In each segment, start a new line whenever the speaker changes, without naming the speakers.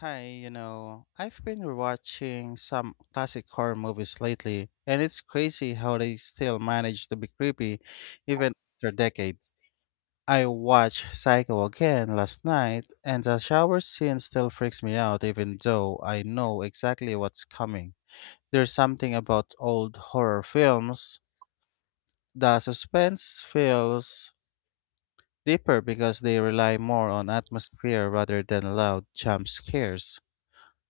Hi, you know, I've been watching some classic horror movies lately, and it's crazy how they still manage to be creepy even after decades. I watched Psycho again last night, and the shower scene still freaks me out even though I know exactly what's coming. There's something about old horror films. The suspense feels deeper because they rely more on atmosphere rather than loud jump scares.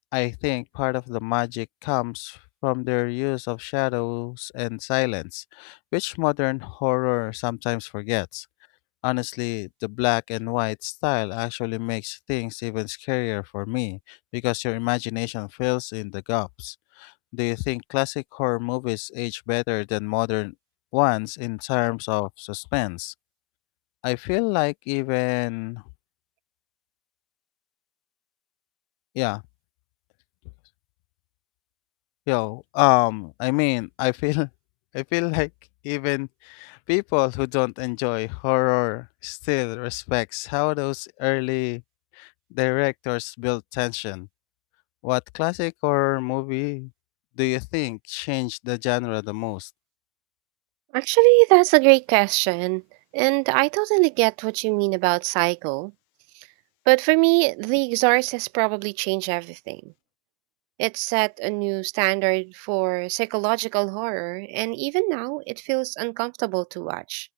I think part of the magic comes from their use of shadows and silence, which modern horror sometimes forgets. Honestly, the black and white style actually makes things even scarier for me because your imagination fills in the gaps. Do you think classic horror movies age better than modern ones in terms of suspense? I feel like even yeah, I mean, I feel I feel like even people who don't enjoy horror still respects how those early directors built tension. What classic horror movie do you think changed the genre the most?
Actually, that's a great question. And I totally get what you mean about cycle. But for me, the Exorcist has probably changed everything. It set a new standard for psychological horror, and even now it feels uncomfortable to watch.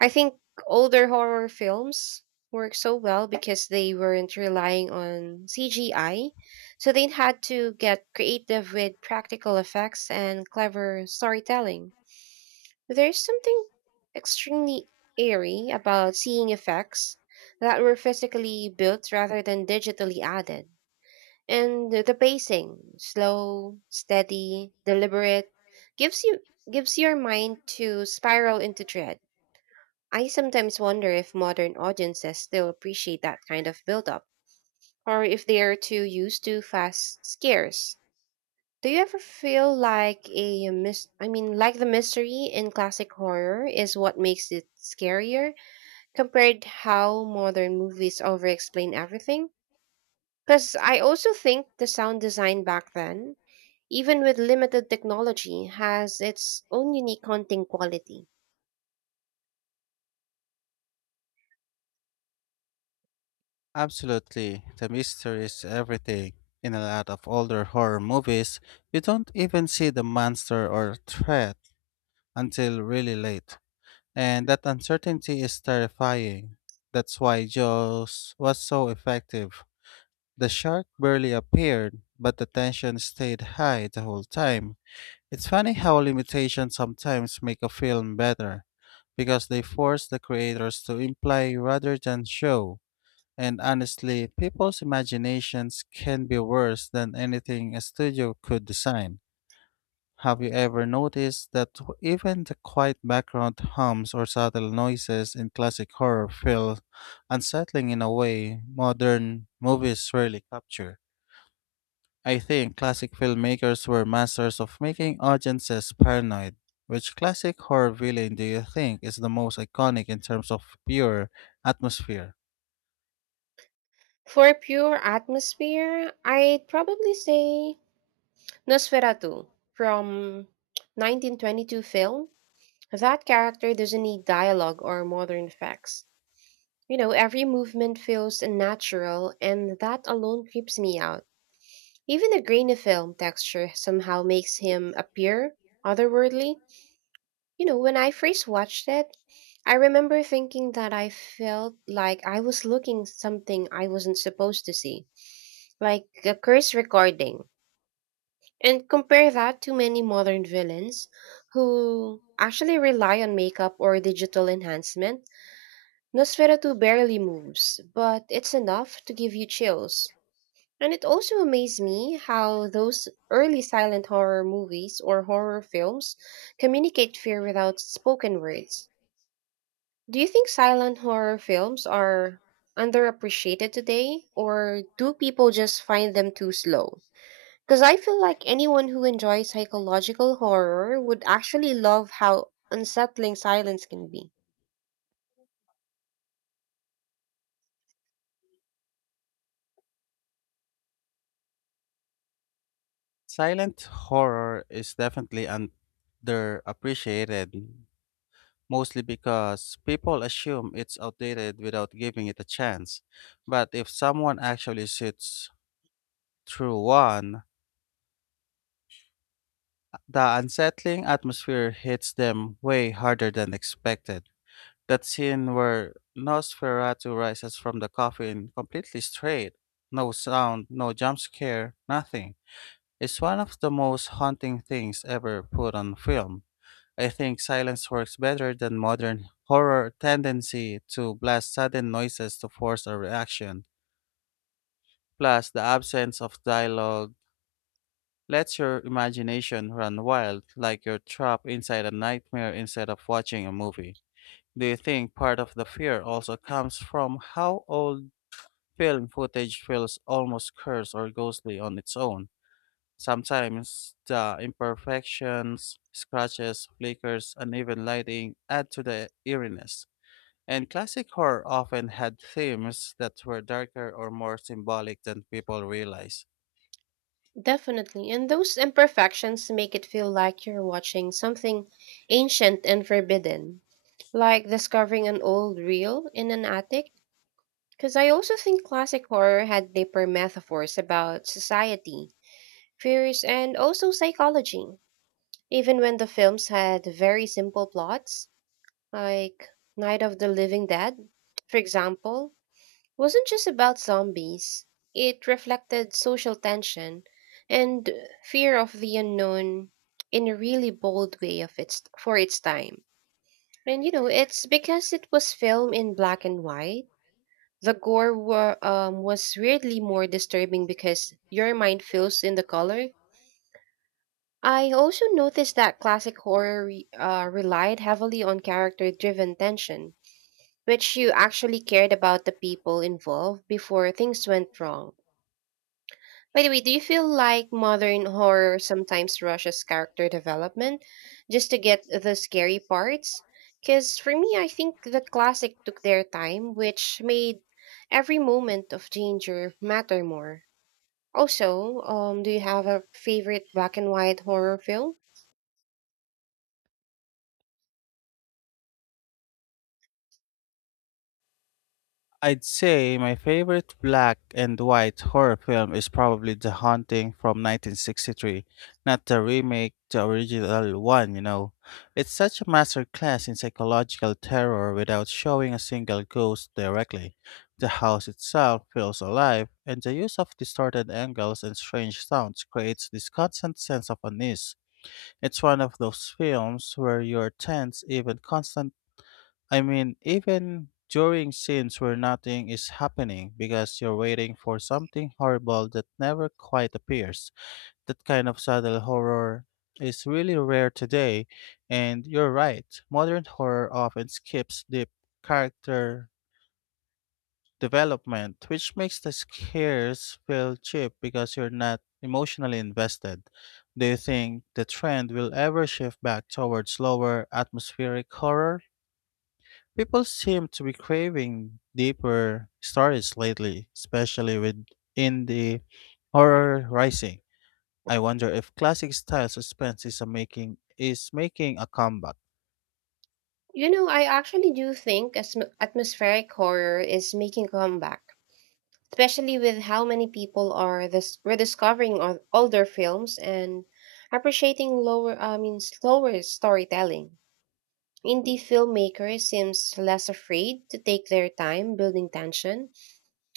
I think older horror films work so well because they weren't relying on CGI, so they had to get creative with practical effects and clever storytelling. There's something extremely eerie about seeing effects that were physically built rather than digitally added. And the pacing, slow, steady, deliberate, gives you gives your mind to spiral into dread. I sometimes wonder if modern audiences still appreciate that kind of build up, or if they are too used to fast scares. Do you ever feel like a mis- I mean like the mystery in classic horror is what makes it scarier compared how modern movies over-explain everything? Cuz I also think the sound design back then, even with limited technology, has its own unique haunting quality.
Absolutely, the mystery is everything. In a lot of older horror movies, you don't even see the monster or threat until really late, and that uncertainty is terrifying. That's why Jaws was so effective. The shark barely appeared, but the tension stayed high the whole time. It's funny how limitations sometimes make a film better, because they force the creators to imply rather than show. And honestly, people's imaginations can be worse than anything a studio could design. Have you ever noticed that even the quiet background hums or subtle noises in classic horror feel unsettling in a way modern movies rarely capture? I think classic filmmakers were masters of making audiences paranoid. Which classic horror villain do you think is the most iconic in terms of pure atmosphere?
For pure atmosphere, I'd probably say Nosferatu from 1922 film. That character doesn't need dialogue or modern effects. You know, every movement feels unnatural, and that alone creeps me out. Even the grainy film texture somehow makes him appear otherworldly. You know, when I first watched it, I remember thinking that I felt like I was looking something I wasn't supposed to see, like a curse recording. And compare that to many modern villains who actually rely on makeup or digital enhancement. Nosferatu barely moves, but it's enough to give you chills. And it also amazed me how those early silent horror movies or horror films communicate fear without spoken words. Do you think silent horror films are underappreciated today, or do people just find them too slow? Because I feel like anyone who enjoys psychological horror would actually love how unsettling silence can be.
Silent horror is definitely underappreciated, mostly because people assume it's outdated without giving it a chance. But if someone actually sits through one, the unsettling atmosphere hits them way harder than expected. That scene where Nosferatu rises from the coffin completely straight, no sound, no jump scare, nothing, is one of the most haunting things ever put on film. I think silence works better than modern horror tendency to blast sudden noises to force a reaction. Plus, the absence of dialogue lets your imagination run wild, like you're trapped inside a nightmare instead of watching a movie. Do you think part of the fear also comes from how old film footage feels almost cursed or ghostly on its own? Sometimes the imperfections, scratches, flickers, uneven lighting add to the eeriness. And classic horror often had themes that were darker or more symbolic than people realize.
Definitely. And those imperfections make it feel like you're watching something ancient and forbidden, like discovering an old reel in an attic. Because I also think classic horror had deeper metaphors about society, fears, and also psychology. Even when the films had very simple plots, like Night of the Living Dead, for example, wasn't just about zombies. It reflected social tension and fear of the unknown in a really bold way of its for its time. And you know, it's because it was filmed in black and white. The gore was weirdly more disturbing because your mind fills in the color. I also noticed that classic horror relied heavily on character-driven tension, which you actually cared about the people involved before things went wrong. By the way, do you feel like modern horror sometimes rushes character development just to get the scary parts? Because for me, I think the classic took their time, which made every moment of danger matter more. Also, do you have a favorite black and white horror film?
I'd say my favorite black and white horror film is probably The Haunting from 1963, not the remake, the original one, you know. It's such a masterclass in psychological terror without showing a single ghost directly. The house itself feels alive, and the use of distorted angles and strange sounds creates this constant sense of unease. It's one of those films where you're tense even constant I mean, even during scenes where nothing is happening because you're waiting for something horrible that never quite appears. That kind of subtle horror is really rare today, and you're right. Modern horror often skips deep character development, which makes the scares feel cheap because you're not emotionally invested. Do you think the trend will ever shift back towards slower atmospheric horror? People seem to be craving deeper stories lately, especially with indie horror rising. I wonder if classic style suspense is making a comeback.
You know, I actually do think as atmospheric horror is making a comeback, especially with how many people are this rediscovering older films and appreciating lower I mean slower storytelling. Indie filmmakers seems less afraid to take their time building tension,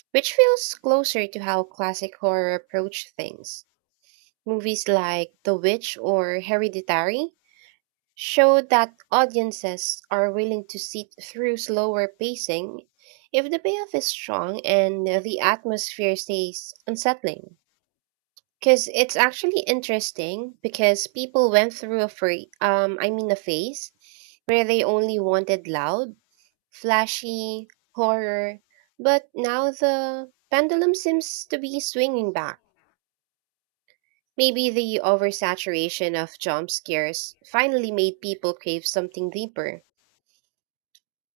which feels closer to how classic horror approach things. Movies like The Witch or Hereditary show that audiences are willing to sit through slower pacing if the payoff is strong and the atmosphere stays unsettling. Because it's actually interesting because people went through a free, I mean a phase where they only wanted loud, flashy, horror, but now the pendulum seems to be swinging back. Maybe the oversaturation of jump scares finally made people crave something deeper.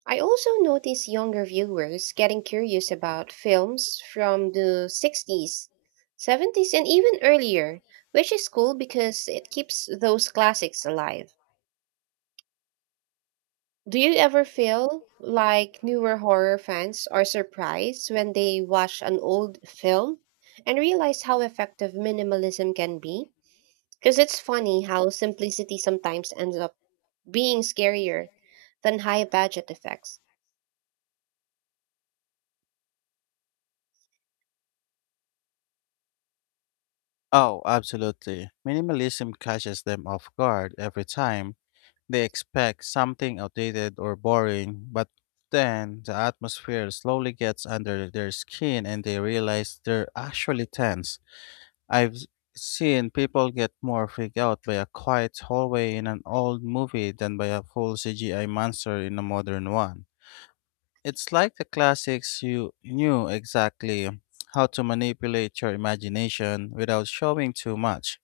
I also notice younger viewers getting curious about films from the '60s, '70s, and even earlier, which is cool because it keeps those classics alive. Do you ever feel like newer horror fans are surprised when they watch an old film and realize how effective minimalism can be? Because it's funny how simplicity sometimes ends up being scarier than high budget effects.
Oh, absolutely. Minimalism catches them off guard every time. They expect something outdated or boring, but then the atmosphere slowly gets under their skin and they realize they're actually tense. I've seen people get more freaked out by a quiet hallway in an old movie than by a full CGI monster in a modern one. It's like the classics you knew exactly how to manipulate your imagination without showing too much.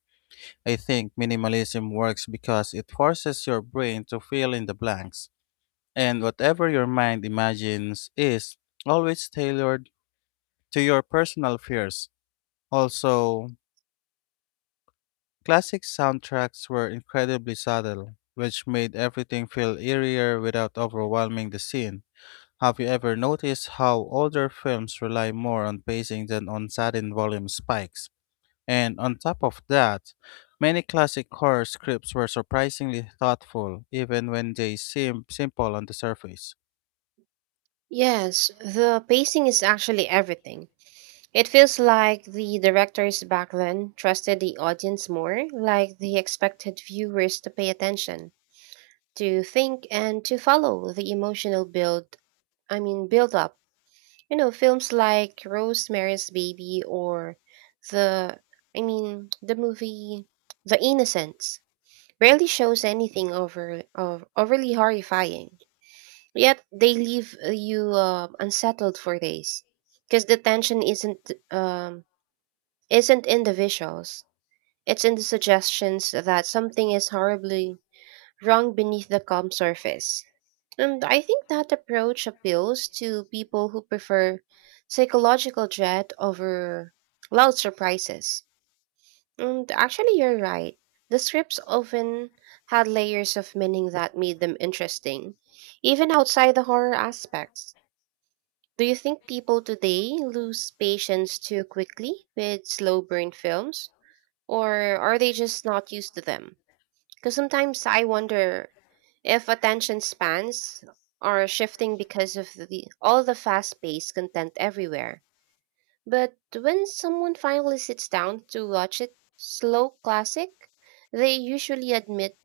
I think minimalism works because it forces your brain to fill in the blanks, and whatever your mind imagines is always tailored to your personal fears. Also, classic soundtracks were incredibly subtle, which made everything feel eerier without overwhelming the scene. Have you ever noticed how older films rely more on pacing than on sudden volume spikes? And on top of that, many classic horror scripts were surprisingly thoughtful, even when they seem simple on the surface.
Yes, the pacing is actually everything. It feels like the directors back then trusted the audience more, like they expected viewers to pay attention, to think, and to follow the emotional build, I mean, build up. You know, films like Rosemary's Baby or the, the movie The Innocents rarely shows anything of overly horrifying. Yet they leave you unsettled for days, because the tension isn't in the visuals. It's in the suggestions that something is horribly wrong beneath the calm surface. And I think that approach appeals to people who prefer psychological dread over loud surprises. And actually, you're right. The scripts often had layers of meaning that made them interesting, even outside the horror aspects. Do you think people today lose patience too quickly with slow burn films? Or are they just not used to them? Because sometimes I wonder if attention spans are shifting because of the all the fast paced content everywhere. But when someone finally sits down to watch it, slow classic, they usually admit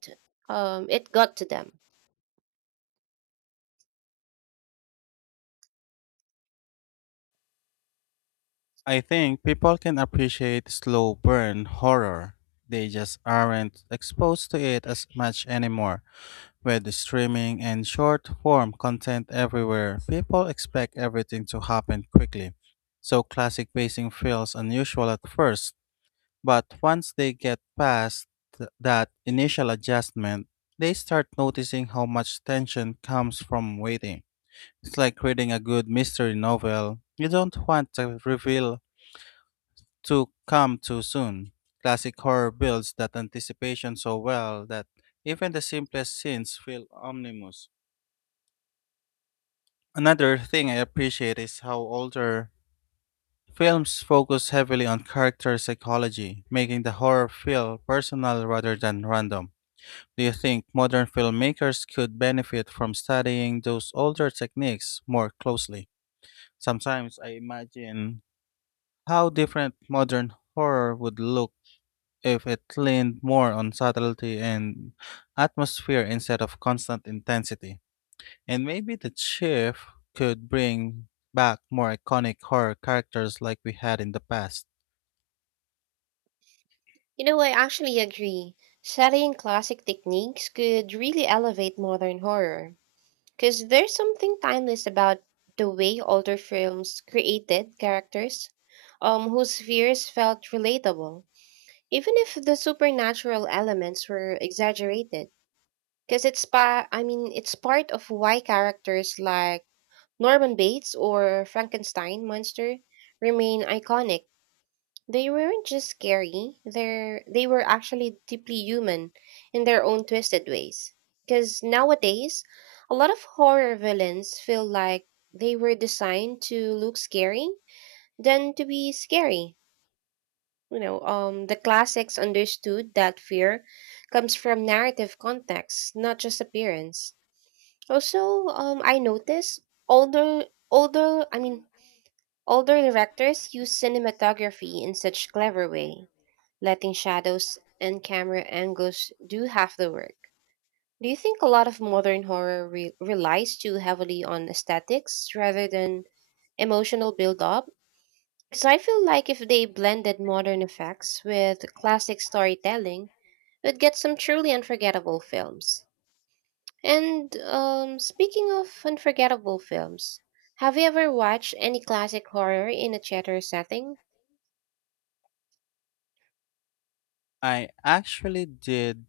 it got to them.
I think people can appreciate slow burn horror. They just aren't exposed to it as much anymore. With streaming and short form content everywhere, people expect everything to happen quickly. So classic pacing feels unusual at first, but once they get past that initial adjustment, they start noticing how much tension comes from waiting. It's like reading a good mystery novel. You don't want the reveal to come too soon. Classic horror builds that anticipation so well that even the simplest scenes feel ominous. Another thing I appreciate is how older films focus heavily on character psychology, making the horror feel personal rather than random. Do you think modern filmmakers could benefit from studying those older techniques more closely? Sometimes I imagine how different modern horror would look if it leaned more on subtlety and atmosphere instead of constant intensity. And maybe the shift could bring back more iconic horror characters like we had in the past.
You know, I actually agree. Studying classic techniques could really elevate modern horror, because there's something timeless about the way older films created characters whose fears felt relatable, even if the supernatural elements were exaggerated. Because it's pa- I mean, it's part of why characters like Norman Bates or Frankenstein monster remain iconic. They weren't just scary, they were actually deeply human in their own twisted ways. Because nowadays, a lot of horror villains feel like they were designed to look scary than to be scary. You know, the classics understood that fear comes from narrative context, not just appearance. Also, I noticed older, older, I mean, older directors use cinematography in such clever way letting shadows and camera angles do half the work. Do you think a lot of modern horror relies too heavily on aesthetics rather than emotional build up? Because I feel like if they blended modern effects with classic storytelling, we'd get some truly unforgettable films. And speaking of unforgettable films, have you ever watched any classic horror in a theater setting?
I actually did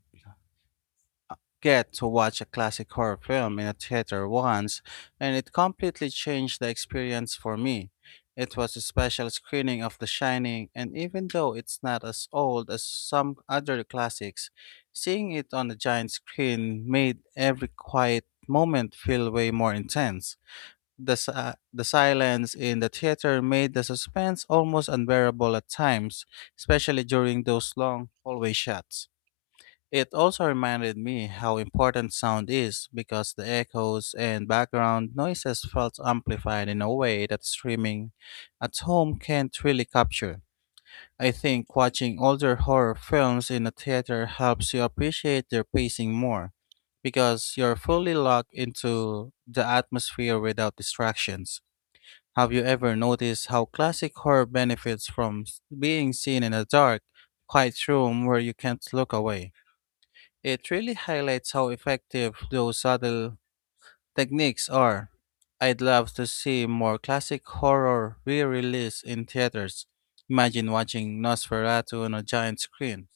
get to watch a classic horror film in a theater once, and it completely changed the experience for me. It was a special screening of The Shining, and even though it's not as old as some other classics, seeing it on a giant screen made every quiet moment feel way more intense. The, si- the silence in the theater made the suspense almost unbearable at times, especially during those long hallway shots. It also reminded me how important sound is because the echoes and background noises felt amplified in a way that streaming at home can't really capture. I think watching older horror films in a theater helps you appreciate their pacing more because you're fully locked into the atmosphere without distractions. Have you ever noticed how classic horror benefits from being seen in a dark, quiet room where you can't look away? It really highlights how effective those subtle techniques are. I'd love to see more classic horror re-released in theaters. Imagine watching Nosferatu on a giant screen.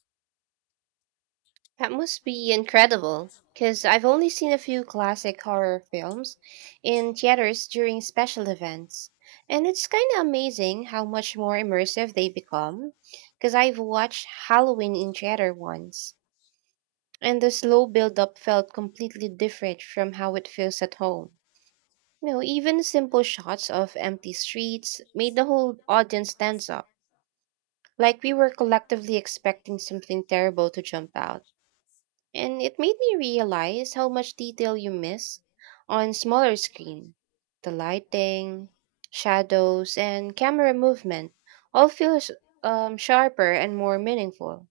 That must be incredible, because I've only seen a few classic horror films in theaters during special events. And it's kind of amazing how much more immersive they become, because I've watched Halloween in theater once, and the slow build up felt completely different from how it feels at home. You know, even simple shots of empty streets made the whole audience stand up, like we were collectively expecting something terrible to jump out. And it made me realize how much detail you miss on smaller screen. The lighting, shadows, and camera movement all feels sharper and more meaningful.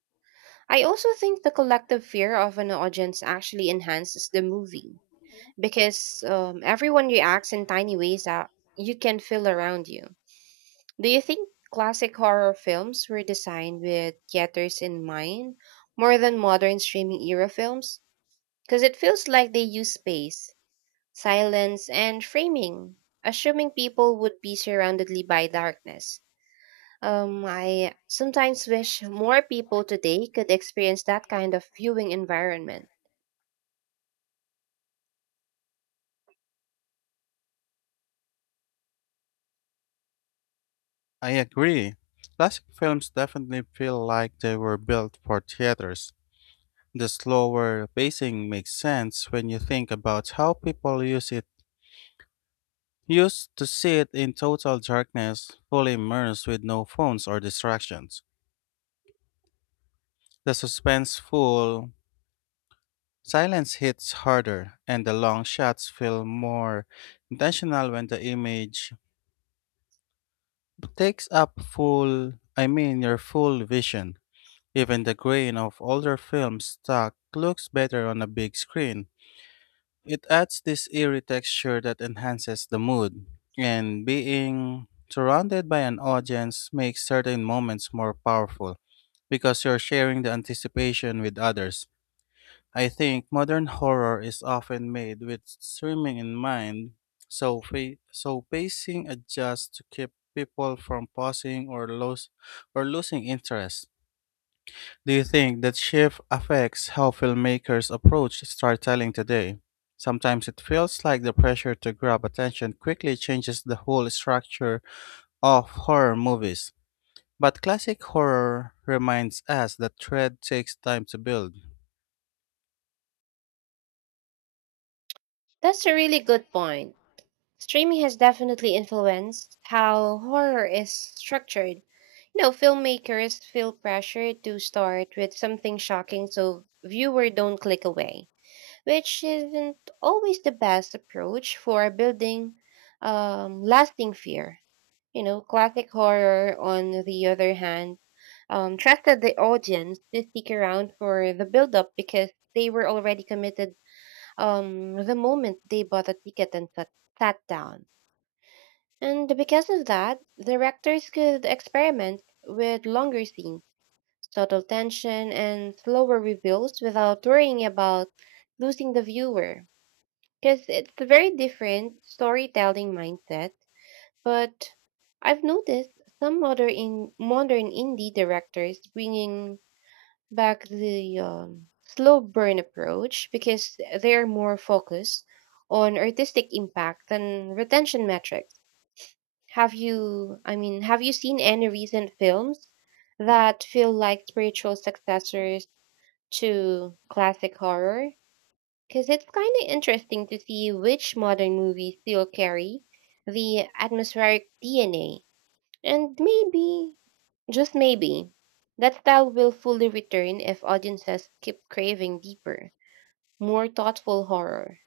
I also think the collective fear of an audience actually enhances the movie because everyone reacts in tiny ways that you can feel around you. Do you think classic horror films were designed with theaters in mind more than modern streaming era films? Because it feels like they use space, silence, and framing, assuming people would be surroundedly by darkness. I sometimes wish more people today could experience that kind of viewing environment.
I agree. Classic films definitely feel like they were built for theaters. The slower pacing makes sense when you think about how people use it used to sit in total darkness, fully immersed with no phones or distractions. The suspenseful silence hits harder, and the long shots feel more intentional when the image takes up I mean, your full vision. Even the grain of older films stock looks better on a big screen. It adds this eerie texture that enhances the mood, and being surrounded by an audience makes certain moments more powerful because you're sharing the anticipation with others. I think modern horror is often made with streaming in mind, so so pacing adjusts to keep people from pausing or lose or losing interest. Do you think that shift affects how filmmakers approach storytelling today? Sometimes it feels like the pressure to grab attention quickly changes the whole structure of horror movies. But classic horror reminds us that thread takes time to build.
That's a really good point. Streaming has definitely influenced how horror is structured. You know, filmmakers feel pressure to start with something shocking so viewer don't click away, which isn't always the best approach for building lasting fear. You know, classic horror, on the other hand, trusted the audience to stick around for the build up because they were already committed the moment they bought a ticket and sat down. And because of that, directors could experiment with longer scenes, subtle tension, and slower reveals without worrying about losing the viewer because it's a very different storytelling mindset. But I've noticed some other in modern indie directors bringing back the slow burn approach because they're more focused on artistic impact than retention metrics. Have you seen any recent films that feel like spiritual successors to classic horror? Because it's kind of interesting to see which modern movies still carry the atmospheric DNA. And maybe, just maybe, that style will fully return if audiences keep craving deeper, more thoughtful horror.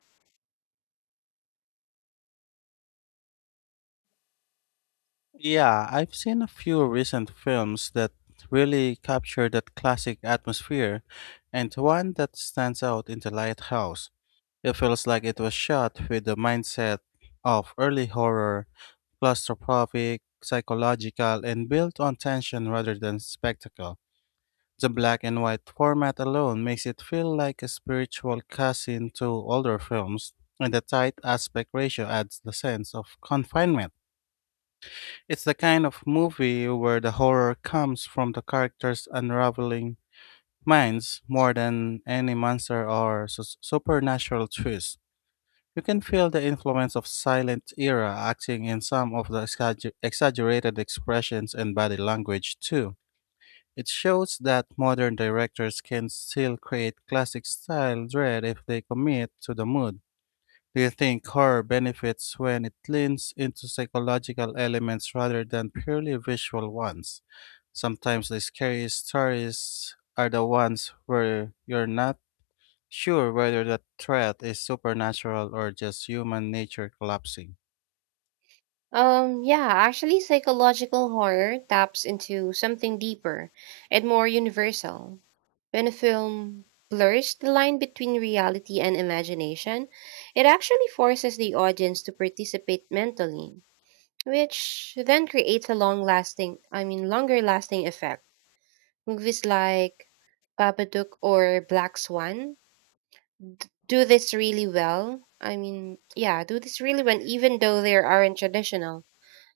Yeah, I've seen a few recent films that really capture that classic atmosphere, and one that stands out in The Lighthouse. It feels like it was shot with the mindset of early horror, claustrophobic, psychological, and built on tension rather than spectacle. The black and white format alone makes it feel like a spiritual cousin to older films, and the tight aspect ratio adds the sense of confinement. It's the kind of movie where the horror comes from the characters' unraveling minds more than any monster or supernatural twist. You can feel the influence of silent era acting in some of the exaggerated expressions and body language too. It shows that modern directors can still create classic style dread if they commit to the mood. Do you think horror benefits when it leans into psychological elements rather than purely visual ones? Sometimes the scariest stories are the ones where you're not sure whether the threat is supernatural or just human nature collapsing.
Yeah, actually, psychological horror taps into something deeper and more universal. When a film blurs the line between reality and imagination, it actually forces the audience to participate mentally, which then creates a longer lasting effect. Movies like Babadook or Black Swan do this really well. I mean, yeah, do this really well, even though they aren't traditional.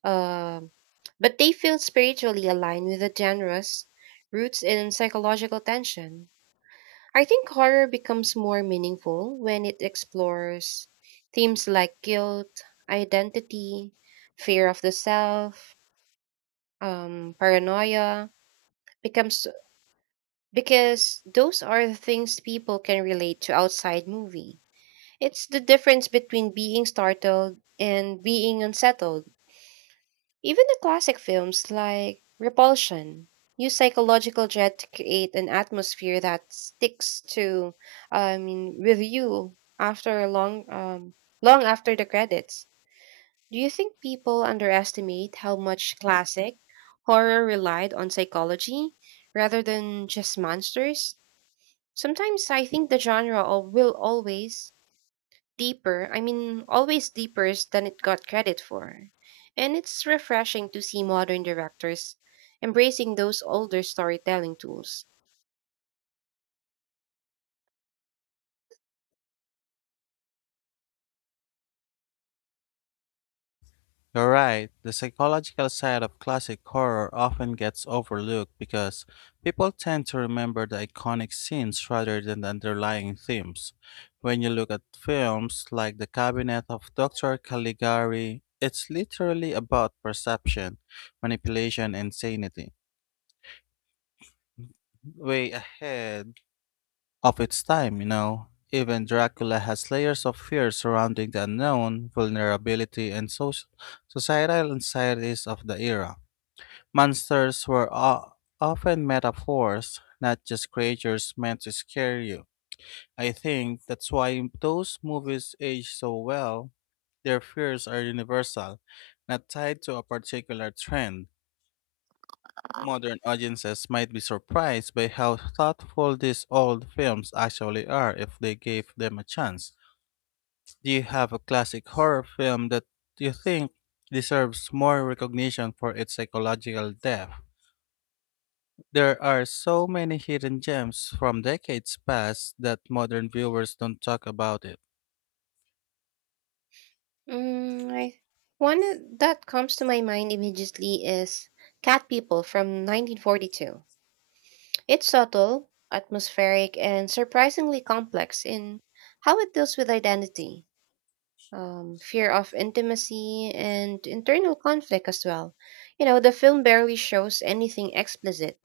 Um, but they feel spiritually aligned with the genre's roots in psychological tension. I think horror becomes more meaningful when it explores themes like guilt, identity, fear of the self, paranoia. Becomes Because those are the things people can relate to outside movie. It's the difference between being startled and being unsettled. Even the classic films like Repulsion use psychological dread to create an atmosphere that sticks with you after a long after the credits. Do you think people underestimate how much classic horror relied on psychology rather than just monsters? Sometimes I think the genre will always deeper than it got credit for. And it's refreshing to see modern directors embracing those older storytelling tools.
You're right, the psychological side of classic horror often gets overlooked because people tend to remember the iconic scenes rather than the underlying themes. When you look at films like The Cabinet of Dr. Caligari, it's literally about perception, manipulation, and sanity. Way ahead of its time, you know. Even Dracula has layers of fear surrounding the unknown, vulnerability, and societal anxieties of the era. Monsters were often metaphors, not just creatures meant to scare you. I think that's why those movies age so well. Their fears are universal, not tied to a particular trend. Modern audiences might be surprised by how thoughtful these old films actually are if they gave them a chance. Do you have a classic horror film that you think deserves more recognition for its psychological depth? There are so many hidden gems from decades past that modern viewers don't talk about it.
Mm, I, One that comes to my mind immediately is Cat People from 1942. It's subtle, atmospheric, and surprisingly complex in how it deals with identity, fear of intimacy, and internal conflict as well. You know, the film barely shows anything explicit.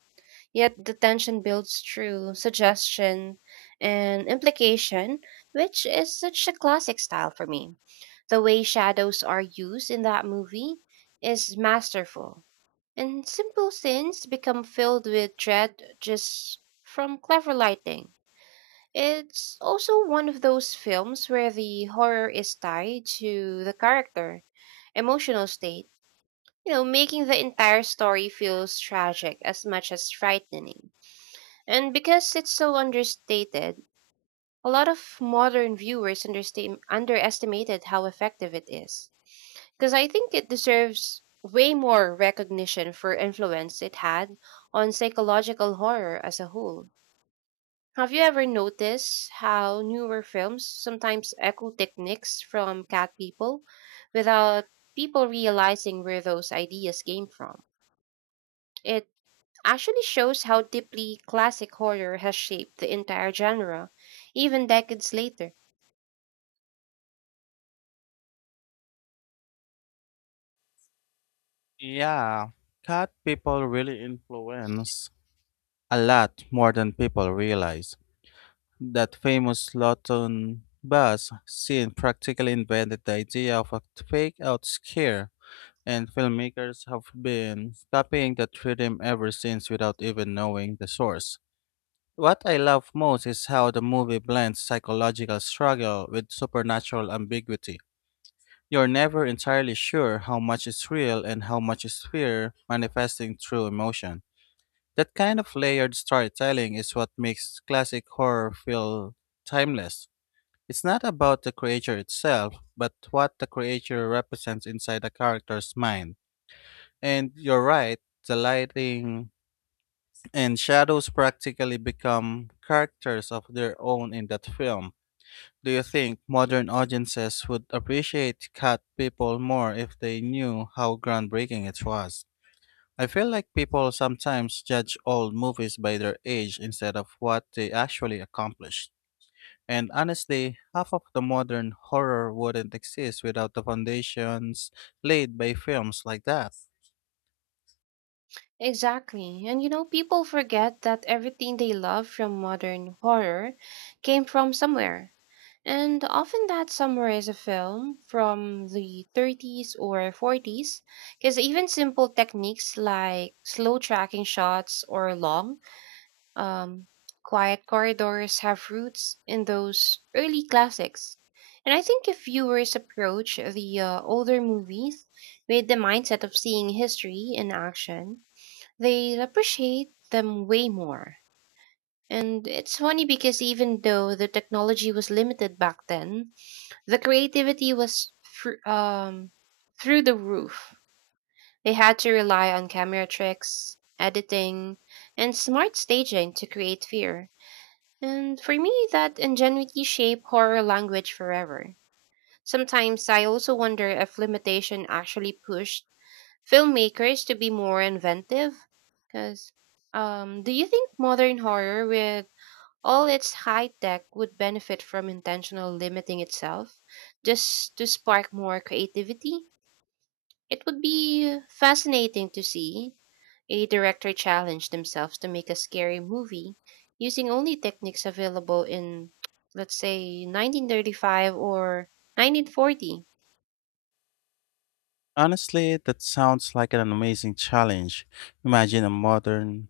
Yet the tension builds through suggestion and implication, which is such a classic style for me. The way shadows are used in that movie is masterful, and simple scenes become filled with dread just from clever lighting. It's also one of those films where the horror is tied to the character, emotional state, you know, making the entire story feels tragic as much as frightening. And because it's so understated, a lot of modern viewers underestimated how effective it is. Because I think it deserves way more recognition for influence it had on psychological horror as a whole. Have you ever noticed how newer films sometimes echo techniques from cat people without people realizing where those ideas came from? It actually shows how deeply classic horror has shaped the entire genre, even decades later.
Yeah, cat people really influence a lot more than people realize. That famous Lawton bus scene practically invented the idea of a fake out scare, and filmmakers have been copying that rhythm ever since without even knowing the source. What I love most is how the movie blends psychological struggle with supernatural ambiguity. You're never entirely sure how much is real and how much is fear manifesting through emotion. That kind of layered storytelling is what makes classic horror feel timeless. It's not about the creature itself, but what the creature represents inside the character's mind. And you're right, the lighting and shadows practically become characters of their own in that film. Do you think modern audiences would appreciate cat people more if they knew how groundbreaking it was? I feel like people sometimes judge old movies by their age instead of what they actually accomplished. And honestly, half of the modern horror wouldn't exist without the foundations laid by films like that.
Exactly. And you know, people forget that everything they love from modern horror came from somewhere. And often that somewhere is a film from the '30s or '40s, because even simple techniques like slow tracking shots or long Um, quiet corridors have roots in those early classics. And I think if viewers approach the older movies with the mindset of seeing history in action, they appreciate them way more. And it's funny because even though the technology was limited back then, the creativity was through the roof. They had to rely on camera tricks, editing, and smart staging to create fear. And for me, that ingenuity shaped horror language forever. Sometimes I also wonder if limitation actually pushed filmmakers to be more inventive. Because, do you think modern horror, with all its high tech, would benefit from intentional limiting itself just to spark more creativity? It would be fascinating to see a director challenge themselves to make a scary movie using only techniques available in, let's say, 1935 or 1940.
Honestly, that sounds like an amazing challenge. Imagine a modern